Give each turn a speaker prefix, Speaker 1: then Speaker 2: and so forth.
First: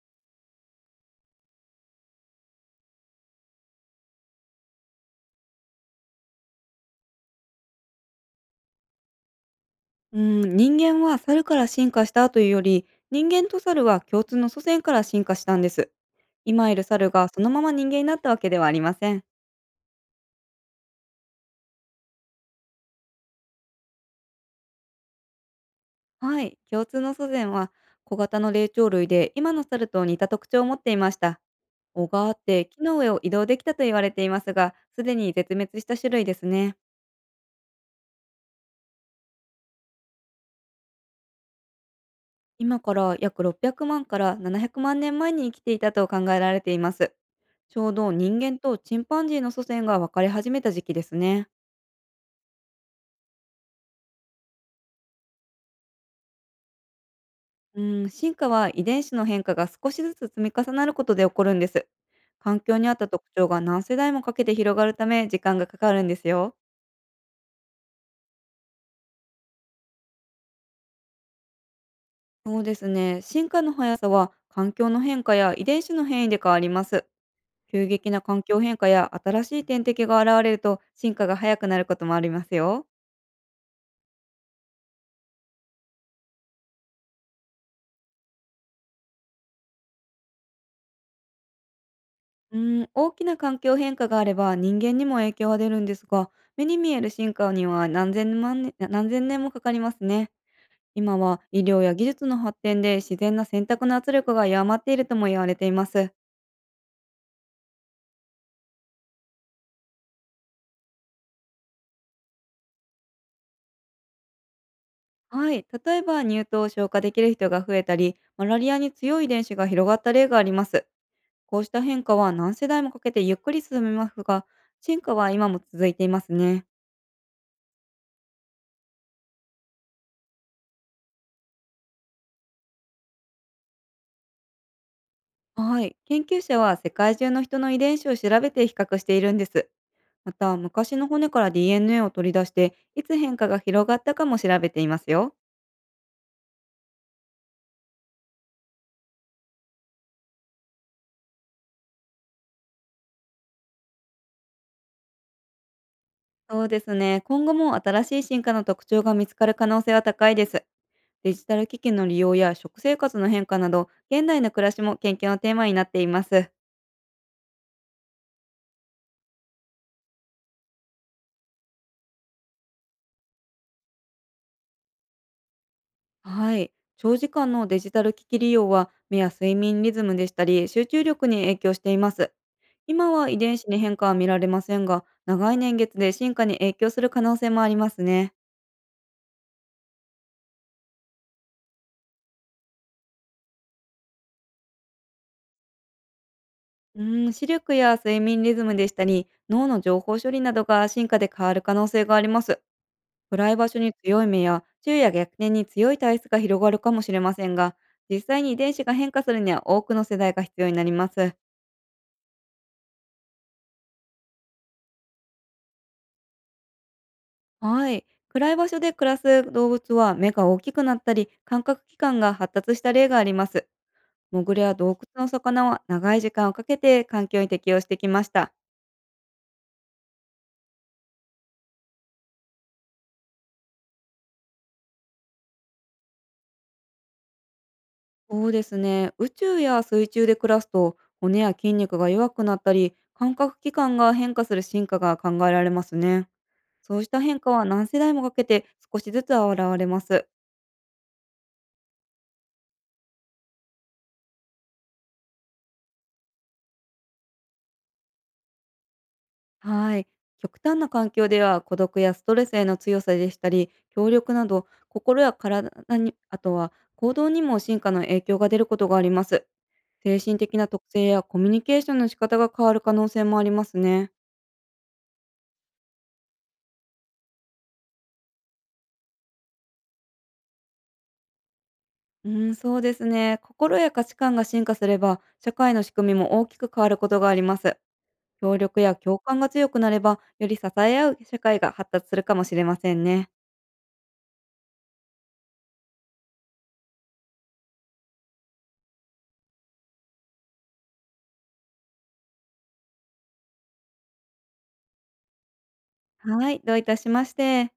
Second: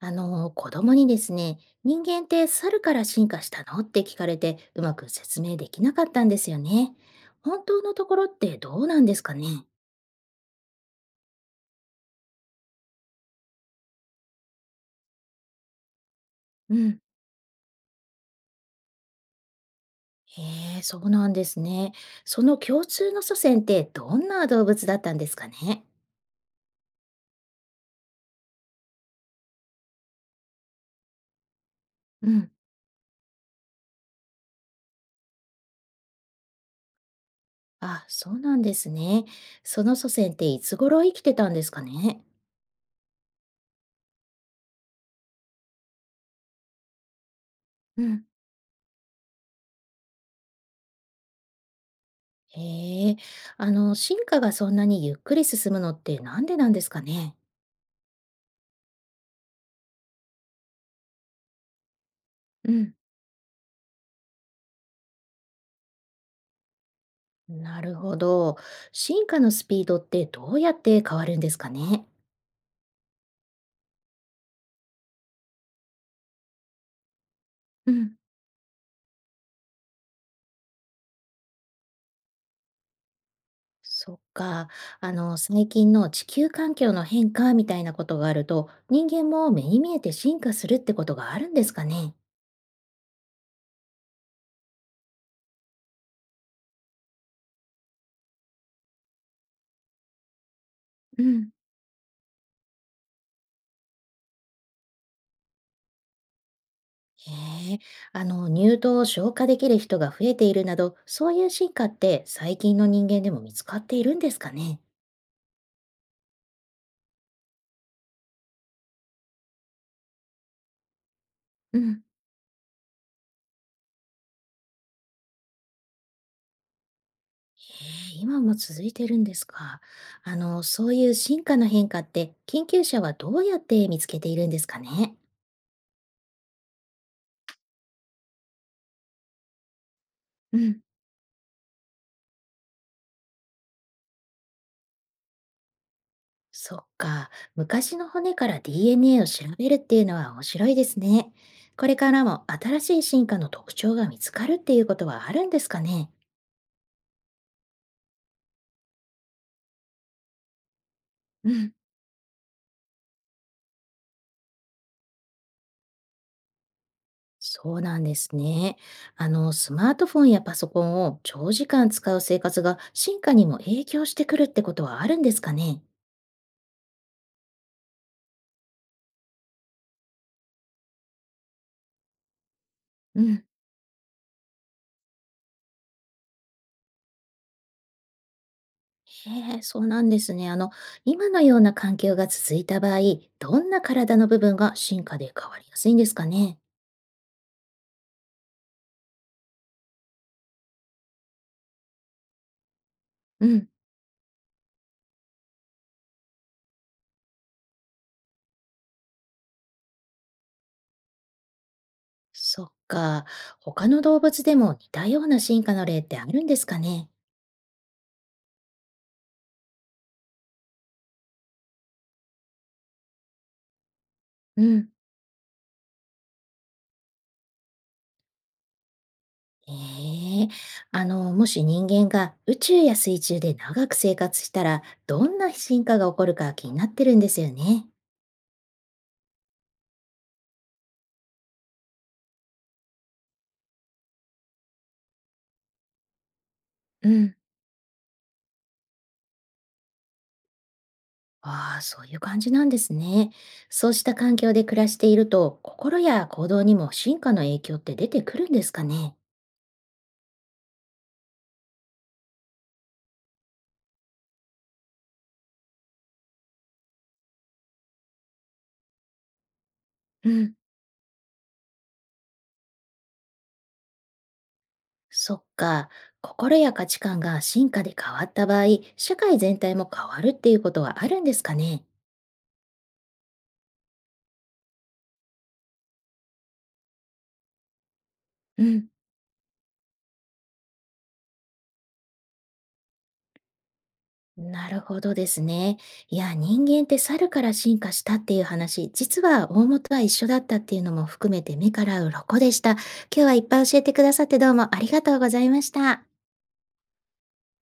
Speaker 1: 子供にですね、人間って猿から進化したのって聞かれて、うまく説明できなかったんですよね。本当のところってどうなんですかね。
Speaker 2: うん、人間は猿から進化したというより、人間と猿は共通の祖先から進化したんです。今
Speaker 1: う
Speaker 2: いる
Speaker 1: ん。
Speaker 2: 猿がそのまま人間になったわけではありません。
Speaker 1: へえ、そうなんですね。その共通の祖先ってどんな動物だったんですかね。
Speaker 2: はい、共通の祖先は小型の霊長類で、今の猿と似た特徴を持っていました。尾があ
Speaker 1: う
Speaker 2: っ
Speaker 1: ん。
Speaker 2: て木の上を移動できたと言われていますが、すでに絶滅した種類ですね。
Speaker 1: あ、そうなんですね。その祖先っていつ頃生きてたんですかね。
Speaker 2: 今から約600万から700万年前に生きていたと考えられています。ちょう
Speaker 1: う
Speaker 2: ど
Speaker 1: ん。
Speaker 2: 人間とチンパンジーの祖先が分かれ始めた時期ですね。
Speaker 1: へえ。進化がそんなにゆっくり進むのってなんでなんですかね。
Speaker 2: うん、進化は遺伝子の変化が少しずつ積み重なることで起こるんです。環
Speaker 1: う
Speaker 2: 境に合
Speaker 1: ん。
Speaker 2: った特徴が何世代もかけて広がるため、時間がかかるんですよ。
Speaker 1: なるほど。進化のスピードってどうやって変わるんですかね。
Speaker 2: そうですね。進化の速さは環境の変化や遺伝子の変異で変わります。急
Speaker 1: う
Speaker 2: 激
Speaker 1: ん、
Speaker 2: な環境変化や新しい天敵が現れると、進化が速くなることもありますよ。
Speaker 1: そっか。最近の地球環境の変化みたいなことがあると、人間も目に見えて進化するってことがあるんですかね。
Speaker 2: うん、大きな環境変化があれば人間にも影響は出るんですが、目に見える進化には何千万年何千年もかかりますね。今
Speaker 1: う
Speaker 2: は
Speaker 1: ん。
Speaker 2: 医療や技術の発展で、自然な選択の圧力が弱まっているとも言われています。
Speaker 1: へえ。乳糖を消化できる人が増えているなど、そういう進化って最近の人間でも見つかっているんですかね。
Speaker 2: はい、例えば乳糖を消化できる人が増えたり、マラリアに強い遺伝子が広がった例があります。こうし
Speaker 1: う
Speaker 2: た変
Speaker 1: ん。
Speaker 2: 化は何世代もかけてゆっくり進みますが、進化は今も続いていますね。
Speaker 1: へえ、今も続いてるんですか。そういう進化の変化って、研究者はどうやって見つけているんですかね。
Speaker 2: はい、研究者は世界中の人の遺伝子を調べて比較しているんです。また、
Speaker 1: うん、
Speaker 2: 昔の骨から DNA を取り出して、いつ変化が広がったかも調べていますよ。
Speaker 1: そっか、昔の骨から DNA を調べるっていうのは面白いですね。これからも新しい進化の特徴が見つかるっていうことはあるんですかね。
Speaker 2: そうですね。今後も新しい進化の特徴が見つかる可能性は高いです。デジ
Speaker 1: う
Speaker 2: タル
Speaker 1: ん、
Speaker 2: 機器の利用や食生活の変化など、現代の暮らしも研究のテーマになっています。
Speaker 1: そうなんですね。スマートフォンやパソコンを長時間使う生活が進化にも影響してくるってことはあるんですかね。
Speaker 2: はい。長時間のデジタル機器利用は、目や睡眠リズムでしたり、集中力に影響しています。今
Speaker 1: う
Speaker 2: は遺
Speaker 1: ん。
Speaker 2: 伝子に変化は見られませんが、長い年月で進化に影響する可能性もありますね。
Speaker 1: へえ、そうなんですね。今のような環境が続いた場合、どんな体の部分が進化で変わりやすいんですかね。
Speaker 2: 視力や睡眠リズムでしたり、脳の情報処理などが進化で変わる可能性があります。
Speaker 1: う
Speaker 2: 暗い場
Speaker 1: ん、
Speaker 2: 所に強い目や昼夜逆転に強い体質が広がるかもしれませんが、実際に遺伝子が変化するには多くの世代が必要になります。
Speaker 1: そっか。他の動物でも似たような進化の例ってあるんですかね。
Speaker 2: はい。暗い場所で暮らす動物は目が大きくなったり、感覚器官が発達した例があります。モグ
Speaker 1: う
Speaker 2: ラや
Speaker 1: ん。
Speaker 2: 洞窟の魚は長い時間をかけて環境に適応してきました。
Speaker 1: ええ、もし人間が宇宙や水中で長く生活したら、どんな進化が起こるか気になってるんですよね。
Speaker 2: そうですね。宇宙や水中で暮らすと、骨や筋肉が弱くなったり、感覚器官が変化する進化が考えられますね。そうし
Speaker 1: う
Speaker 2: た
Speaker 1: ん。
Speaker 2: 変化は何世代もかけて少しずつ現れます。
Speaker 1: ああ、そういう感じなんですね。そうした環境で暮らしていると、心や行動にも進化の影響って出てくるんですかね。
Speaker 2: はい。極端な環境では孤独やストレスへの強さでしたり、協力など心や体に、あとは行動にも進化の影響が出ることがあります。精
Speaker 1: う
Speaker 2: 神
Speaker 1: ん、
Speaker 2: 的な特性やコミュニケーションの仕方が変わる可能性もありますね。
Speaker 1: そっか、心や価値観が進化で変わった場合、社会全体も変わるっていうことはあるんですかね。
Speaker 2: うん、そうですね。心や価値観が進化すれば、社会の仕組みも大きく変わることがあります。協
Speaker 1: う
Speaker 2: 力
Speaker 1: ん、
Speaker 2: や共感が強くなれば、より支え合う社会が発達するかもしれませんね。
Speaker 1: なるほどですね。いや、人間って猿から進化したっていう話、実は大元は一緒だったっていうのも含めて目から鱗でした。今日はいっぱい教えてくださってどうもありがとうございました。
Speaker 2: はい、どういたしまして。